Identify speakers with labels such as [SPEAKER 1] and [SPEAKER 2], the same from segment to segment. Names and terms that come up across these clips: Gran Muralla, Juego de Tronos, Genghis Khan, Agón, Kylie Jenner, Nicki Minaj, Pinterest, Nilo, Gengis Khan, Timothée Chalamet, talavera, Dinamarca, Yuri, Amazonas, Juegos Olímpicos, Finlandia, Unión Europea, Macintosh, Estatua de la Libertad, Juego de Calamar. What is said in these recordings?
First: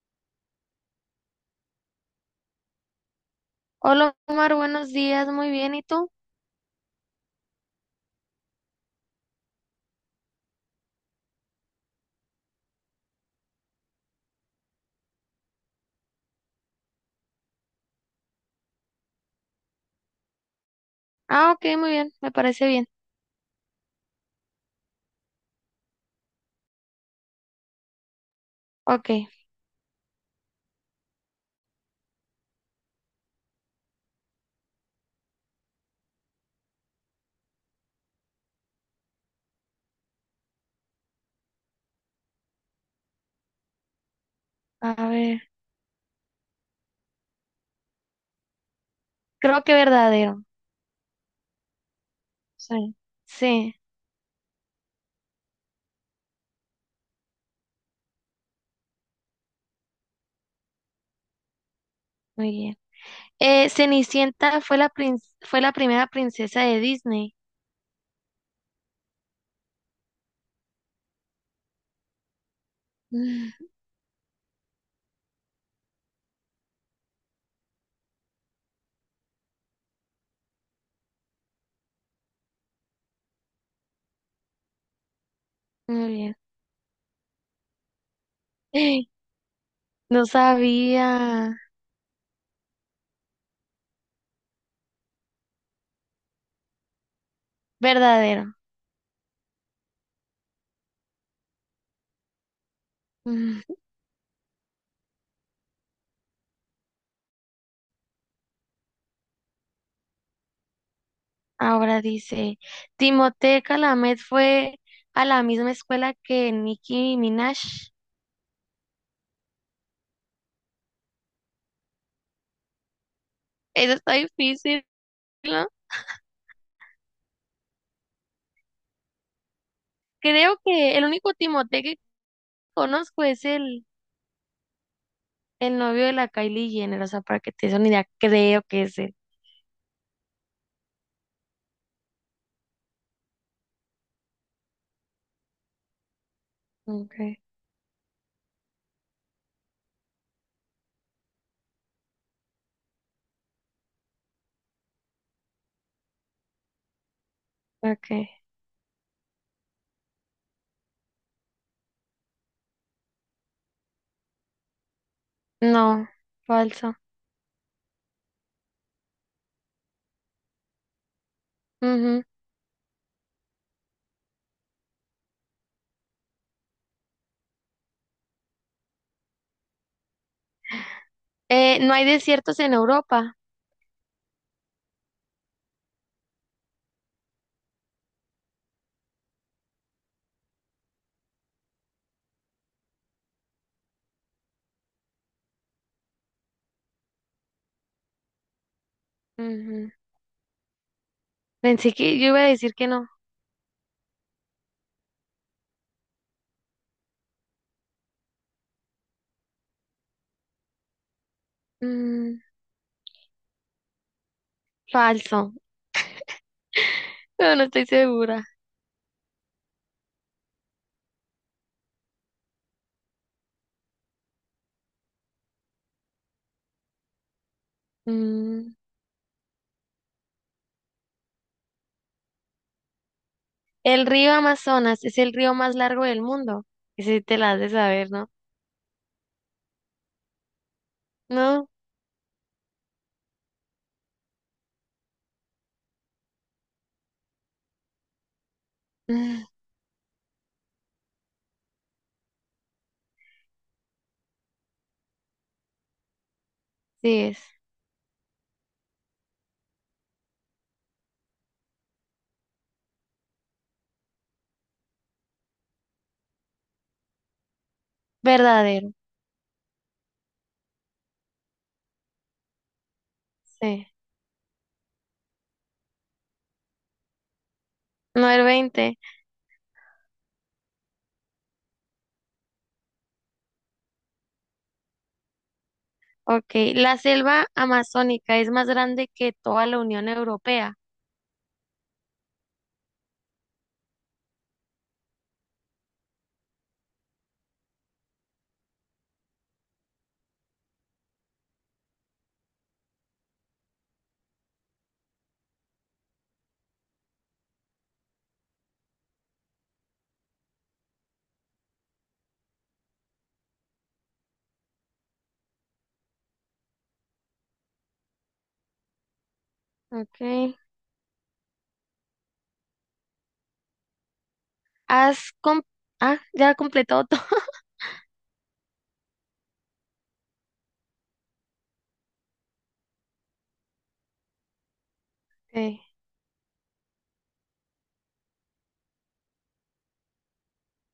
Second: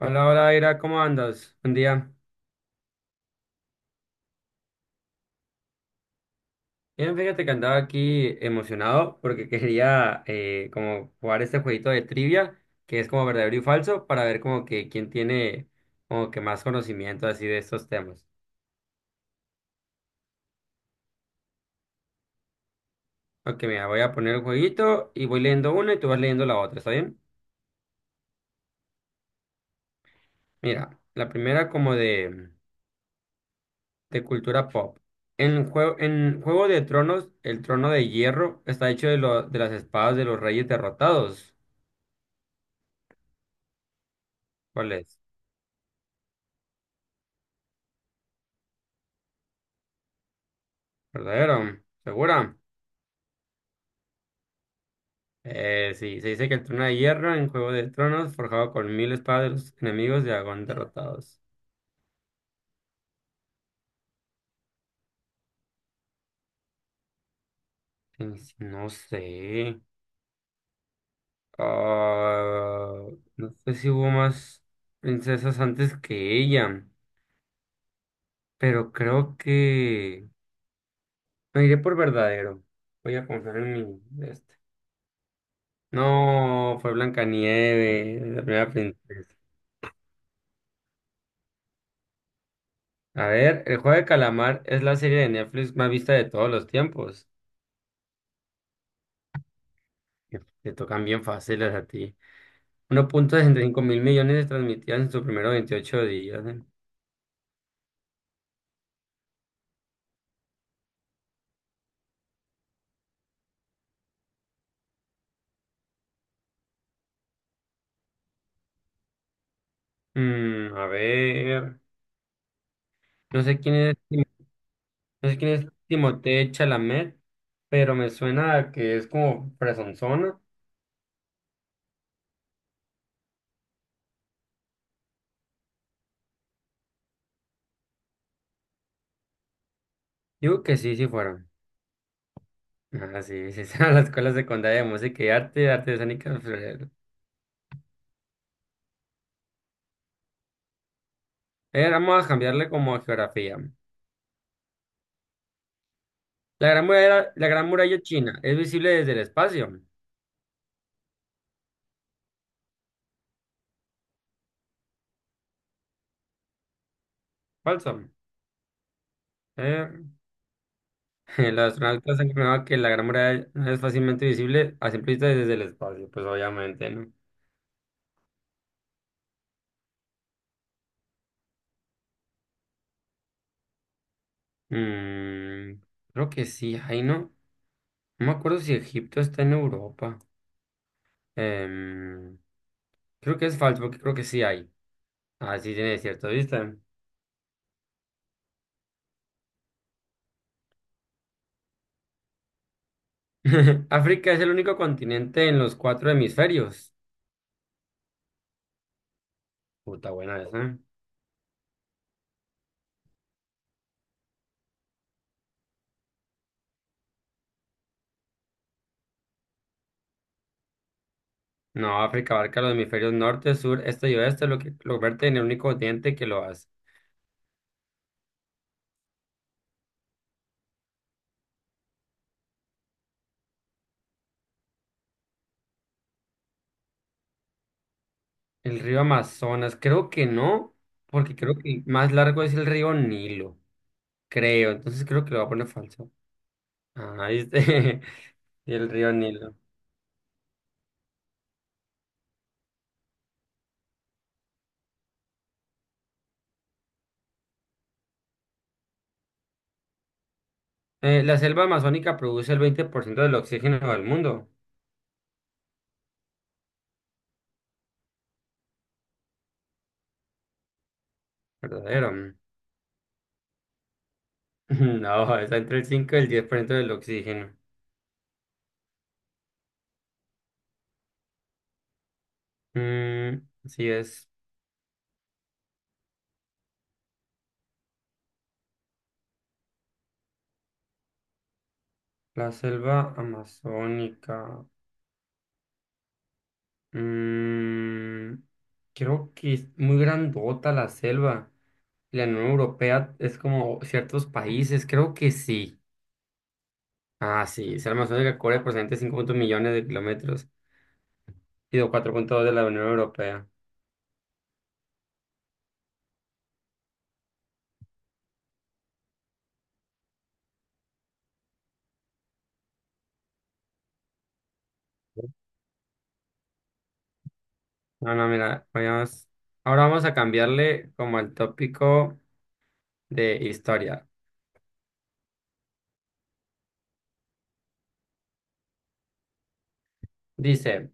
[SPEAKER 1] Hola, hola, Ira, ¿cómo andas? Buen día.
[SPEAKER 2] Hola Omar, buenos días, muy bien, ¿y tú?
[SPEAKER 1] Bien, fíjate que andaba aquí emocionado porque quería como jugar este jueguito de trivia que es como verdadero y falso para ver como que quién tiene como que más conocimiento así de estos temas.
[SPEAKER 2] Ah, ok, muy bien, me parece bien.
[SPEAKER 1] Ok, mira, voy a poner el jueguito y voy leyendo una y tú vas leyendo la otra, ¿está bien?
[SPEAKER 2] Ok,
[SPEAKER 1] Mira, la primera como de cultura pop. En Juego de Tronos, el trono de hierro está hecho de, de las espadas de los reyes derrotados. ¿Cuál
[SPEAKER 2] a
[SPEAKER 1] es?
[SPEAKER 2] ver, creo que verdadero.
[SPEAKER 1] Verdadero, segura.
[SPEAKER 2] Sí. Sí,
[SPEAKER 1] Sí, se dice que el trono de hierro en Juego de Tronos, forjado con mil espadas de los enemigos de Agón derrotados.
[SPEAKER 2] muy bien. Cenicienta fue la fue la primera princesa de Disney.
[SPEAKER 1] Sí, sí, no sé. Ah, no
[SPEAKER 2] Mm,
[SPEAKER 1] sé si hubo más princesas antes que ella, pero creo que me iré por verdadero. Voy a confiar en mi este.
[SPEAKER 2] muy bien.
[SPEAKER 1] No, fue Blancanieves, la primera princesa.
[SPEAKER 2] No sabía.
[SPEAKER 1] A ver, El Juego de Calamar es la serie de Netflix más vista de todos los tiempos.
[SPEAKER 2] Verdadero.
[SPEAKER 1] Que te tocan bien fáciles a ti. uno punto sesenta
[SPEAKER 2] Mm,
[SPEAKER 1] y cinco mil millones de transmitidas en sus primeros 28 días. ¿Eh?
[SPEAKER 2] Ahora dice, Timothée Chalamet fue a la misma escuela que Nicki Minaj.
[SPEAKER 1] Mm, a ver, no sé quién
[SPEAKER 2] Eso
[SPEAKER 1] es,
[SPEAKER 2] está
[SPEAKER 1] Tim-
[SPEAKER 2] difícil,
[SPEAKER 1] no sé quién es
[SPEAKER 2] ¿no?
[SPEAKER 1] Timothée Chalamet, pero me suena a que es como presonzona.
[SPEAKER 2] Creo que el único Timothée que conozco es el novio de la Kylie Jenner, o sea, para que te des una idea, creo que es él.
[SPEAKER 1] Digo que sí, sí fueron. Ah, sí, sí, a la Escuela Secundaria de Música y Arte, Arte Escénica. Florero.
[SPEAKER 2] Okay.
[SPEAKER 1] Vamos a cambiarle como a geografía. La gran muralla
[SPEAKER 2] Okay.
[SPEAKER 1] china es visible desde el espacio.
[SPEAKER 2] No, falso.
[SPEAKER 1] Falso. Eh, El astronauta se
[SPEAKER 2] Ujú.
[SPEAKER 1] confirmaba que la Gran Muralla es fácilmente visible a simple vista desde el espacio, pues obviamente, ¿no?
[SPEAKER 2] No hay desiertos en Europa.
[SPEAKER 1] Mm, creo que sí, ahí no. No me acuerdo si Egipto está en Europa. Em, Creo que es falso, porque creo que sí hay. Ah, sí tiene cierta vista.
[SPEAKER 2] Ujú. Pensé que yo iba a decir que no.
[SPEAKER 1] África es el único continente en los cuatro hemisferios. Puta buena esa.
[SPEAKER 2] Mm, falso, pero no estoy segura.
[SPEAKER 1] No, África abarca los hemisferios norte, sur, este y oeste, lo que lo convierte en el único continente que lo hace.
[SPEAKER 2] Mm. El río Amazonas es el río más largo del mundo. Ese te la has de saber, ¿no?
[SPEAKER 1] El río Amazonas, creo que no, porque creo
[SPEAKER 2] No.
[SPEAKER 1] que el más largo es el río Nilo, creo. Entonces creo que lo voy a poner falso. Ah, este, el río
[SPEAKER 2] Mm,
[SPEAKER 1] Nilo.
[SPEAKER 2] sí es.
[SPEAKER 1] La selva amazónica produce el 20% del oxígeno del mundo.
[SPEAKER 2] Verdadero,
[SPEAKER 1] Verdadero.
[SPEAKER 2] sí.
[SPEAKER 1] No, está entre el 5 y el 10% del oxígeno.
[SPEAKER 2] No el 20.
[SPEAKER 1] Mm, así es.
[SPEAKER 2] Ok, la selva amazónica es más grande que toda la Unión Europea.
[SPEAKER 1] La selva amazónica. Mm, creo que es muy grandota la selva. La Unión Europea es como ciertos países, creo que sí. Ah, sí, se almacena que cubre aproximadamente 5 millones de kilómetros y de 4.2 de la Unión Europea.
[SPEAKER 2] Ok, has com- ah, ya completado todo.
[SPEAKER 1] No, no, mira, ahora vamos a cambiarle como el tópico de historia.
[SPEAKER 2] Ok,
[SPEAKER 1] Dice,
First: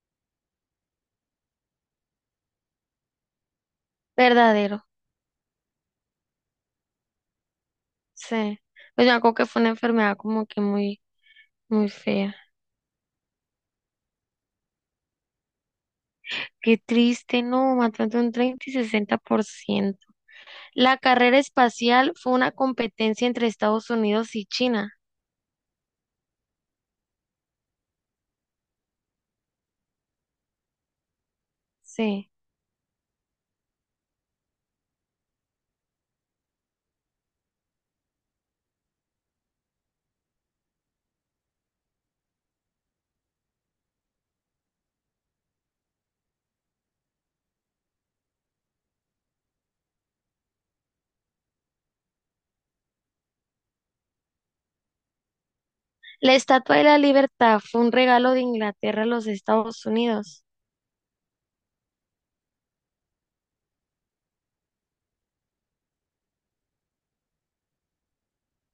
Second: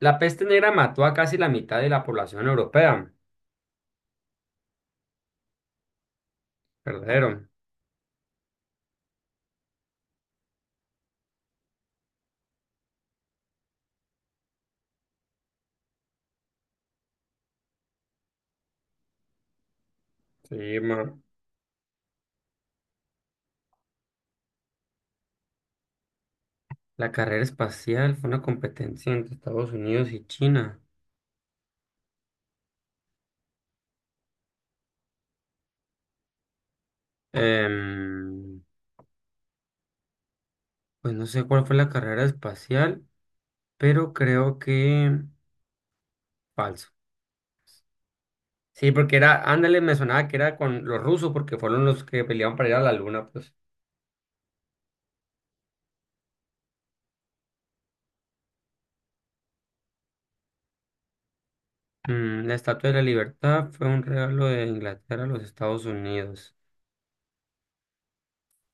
[SPEAKER 1] la peste negra mató a casi la mitad de la población europea.
[SPEAKER 2] verdadero,
[SPEAKER 1] Verdadero.
[SPEAKER 2] sí. Pues yo me acuerdo que fue una enfermedad como que muy fea. Qué triste, no, mató entre un 30 y 60%.
[SPEAKER 1] Sí,
[SPEAKER 2] La
[SPEAKER 1] ma.
[SPEAKER 2] carrera espacial fue una competencia entre Estados Unidos y China.
[SPEAKER 1] La carrera espacial fue una competencia entre Estados Unidos y China.
[SPEAKER 2] Sí.
[SPEAKER 1] Em, pues no sé cuál fue la carrera espacial, pero creo que falso. Sí, porque era, ándale, me sonaba que era con los rusos, porque fueron los que pelearon para ir a la luna, pues.
[SPEAKER 2] La Estatua de la Libertad fue un regalo de Inglaterra a los Estados Unidos.
[SPEAKER 1] Mm, la Estatua de la Libertad fue un regalo de Inglaterra a los Estados Unidos.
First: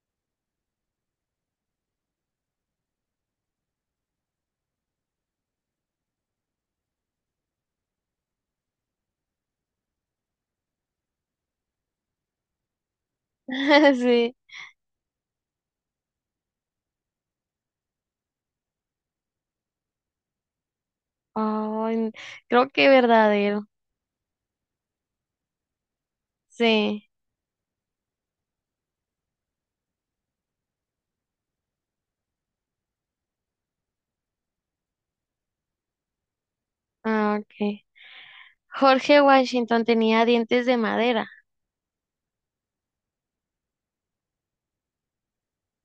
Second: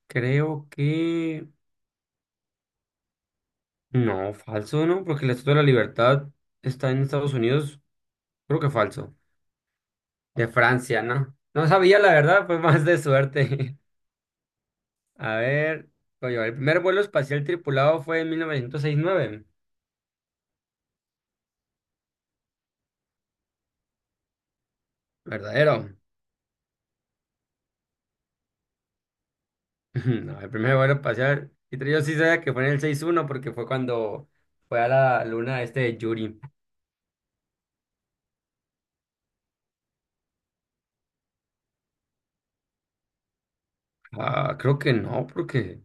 [SPEAKER 1] Creo que… No, falso, ¿no? Porque la Estatua de la Libertad está en Estados Unidos. Creo que falso. De Francia, ¿no? No sabía, la verdad, fue más de suerte.
[SPEAKER 2] Sí.
[SPEAKER 1] A ver, oye, el primer vuelo espacial tripulado fue en 1969.
[SPEAKER 2] Oh, creo que verdadero.
[SPEAKER 1] Verdadero.
[SPEAKER 2] Sí.
[SPEAKER 1] No, el primer vuelo espacial. Y yo sí sabía que fue en el 61 porque fue cuando fue a la luna este de Yuri.
[SPEAKER 2] Ah, ok. Jorge Washington tenía dientes de madera.
[SPEAKER 1] Ah, creo que no, porque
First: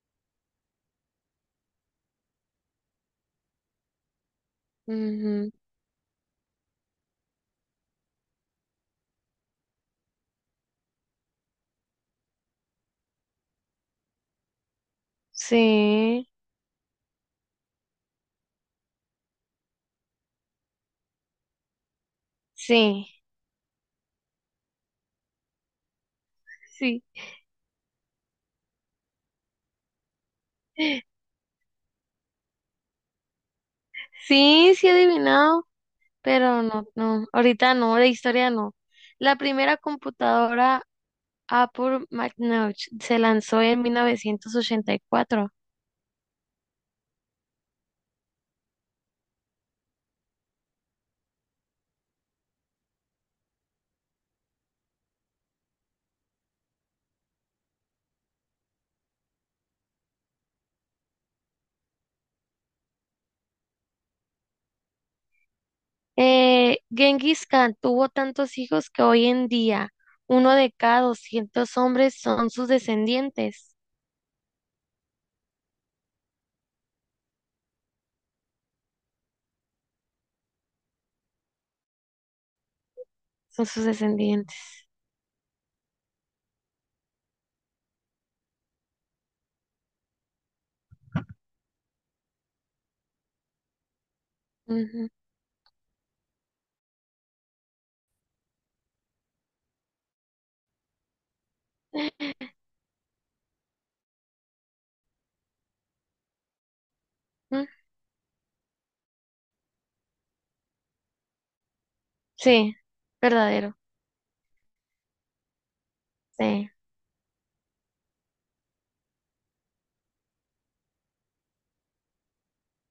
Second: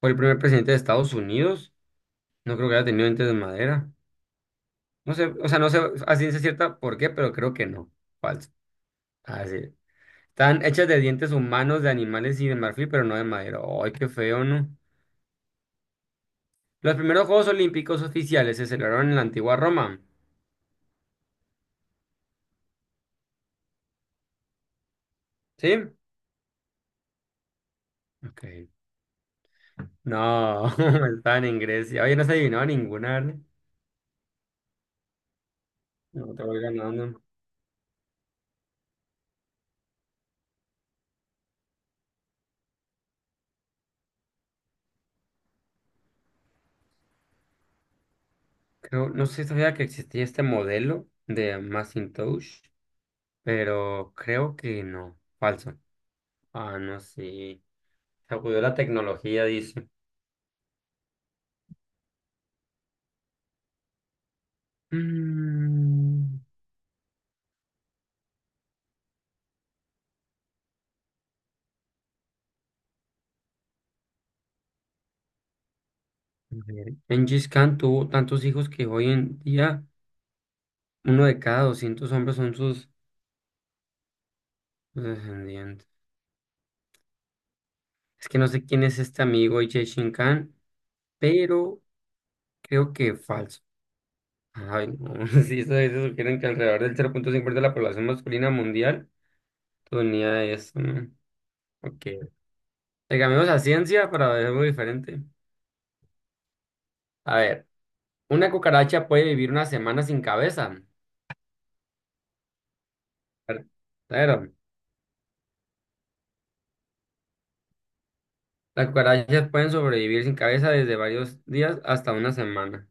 [SPEAKER 1] fue el primer presidente de Estados Unidos. No creo que haya tenido dientes de madera. No sé, o
[SPEAKER 2] Ujú.
[SPEAKER 1] sea, no sé a ciencia cierta por qué, pero creo que no. Falso. Ah, sí. Están hechas de dientes humanos, de animales y de marfil, pero no de madera. Ay, qué feo, ¿no?
[SPEAKER 2] Sí,
[SPEAKER 1] Los primeros Juegos Olímpicos oficiales se celebraron en la antigua Roma.
[SPEAKER 2] sí,
[SPEAKER 1] ¿Sí?
[SPEAKER 2] sí.
[SPEAKER 1] Ok. No, estaban en Grecia. Oye, no se adivinaba ninguna, ¿vale?
[SPEAKER 2] Sí, sí he adivinado,
[SPEAKER 1] No te voy
[SPEAKER 2] pero
[SPEAKER 1] ganando.
[SPEAKER 2] no. Ahorita no, de historia no. La primera computadora Apple Macintosh se lanzó en 1984.
[SPEAKER 1] Creo, no sé si sabía que existía este modelo de Macintosh, pero creo que no. Falso. Ah, no sí sacudió la tecnología, dice. Mm,
[SPEAKER 2] Genghis Khan tuvo tantos hijos que hoy en día uno de cada 200 hombres
[SPEAKER 1] a ver. Gengis Khan tuvo tantos hijos que hoy en día uno de cada 200 hombres son
[SPEAKER 2] son sus descendientes.
[SPEAKER 1] sus descendientes. Es que no sé quién es este amigo Gengis Khan, pero creo que falso. Ay,
[SPEAKER 2] Ujú.
[SPEAKER 1] no. Sí, eso sugieren que alrededor del 0.5% de la población masculina mundial. Tu unidad de eso, ¿no? Ok. Le cambiamos a ciencia para ver algo diferente. A
[SPEAKER 2] Mm,
[SPEAKER 1] ver, una cucaracha puede vivir una semana sin cabeza.
[SPEAKER 2] Sí,
[SPEAKER 1] Ver-
[SPEAKER 2] verdadero.
[SPEAKER 1] claro.
[SPEAKER 2] Sí,
[SPEAKER 1] Las cucarachas pueden sobrevivir sin cabeza desde varios días hasta una semana.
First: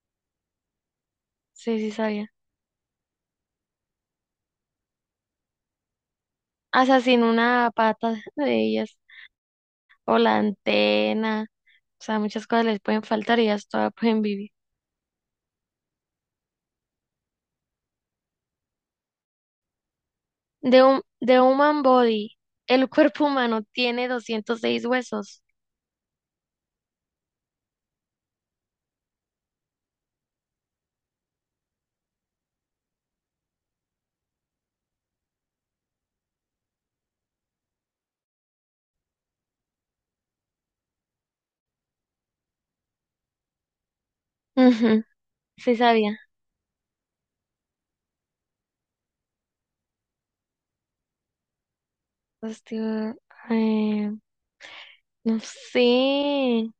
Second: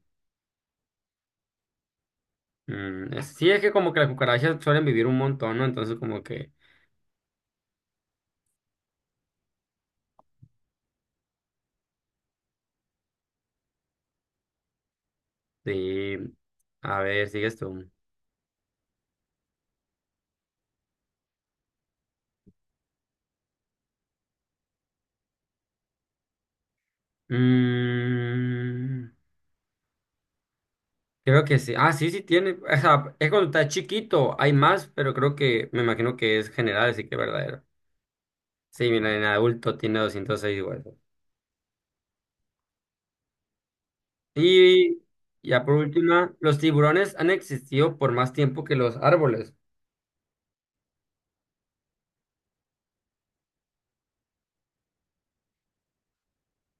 [SPEAKER 2] sí sabía.
[SPEAKER 1] Mm, es- sí, es que como que las cucarachas suelen vivir un montón, ¿no? Entonces como que…
[SPEAKER 2] Hasta sin una pata de ellas o la antena. O sea, muchas cosas les pueden faltar y ellas todavía pueden vivir.
[SPEAKER 1] Sí. A ver, sigues tú.
[SPEAKER 2] De un de human body, el cuerpo humano tiene 206 huesos.
[SPEAKER 1] Mm, creo que sí. Ah, sí, sí tiene. O sea, es cuando está chiquito. Hay más, pero creo que… Me imagino que es general, así que es verdadero. Sí, mira, en adulto tiene 206 huesos. Y
[SPEAKER 2] Ujú,
[SPEAKER 1] ya por
[SPEAKER 2] sí sabía.
[SPEAKER 1] última, los tiburones han existido por más tiempo que los árboles.
[SPEAKER 2] Hostia, eh, no sé.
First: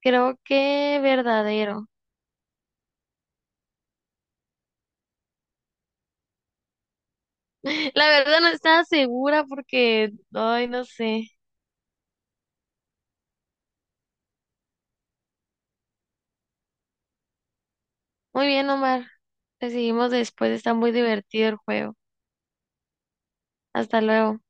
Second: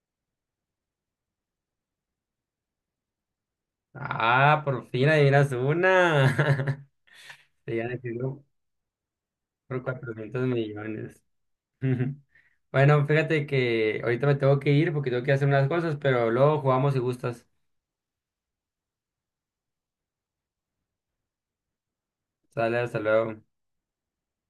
[SPEAKER 2] Creo que verdadero.
[SPEAKER 1] Ah, por fin adivinas una. Se han
[SPEAKER 2] La verdad
[SPEAKER 1] existido
[SPEAKER 2] no estaba segura
[SPEAKER 1] por
[SPEAKER 2] porque,
[SPEAKER 1] 400
[SPEAKER 2] ay, no
[SPEAKER 1] millones.
[SPEAKER 2] sé.
[SPEAKER 1] Bueno, fíjate que ahorita me tengo que ir porque tengo que hacer unas cosas, pero luego jugamos si gustas.
[SPEAKER 2] Muy bien, Omar. Te seguimos después, está muy divertido el juego.
[SPEAKER 1] Sale, hasta luego.
[SPEAKER 2] Hasta luego.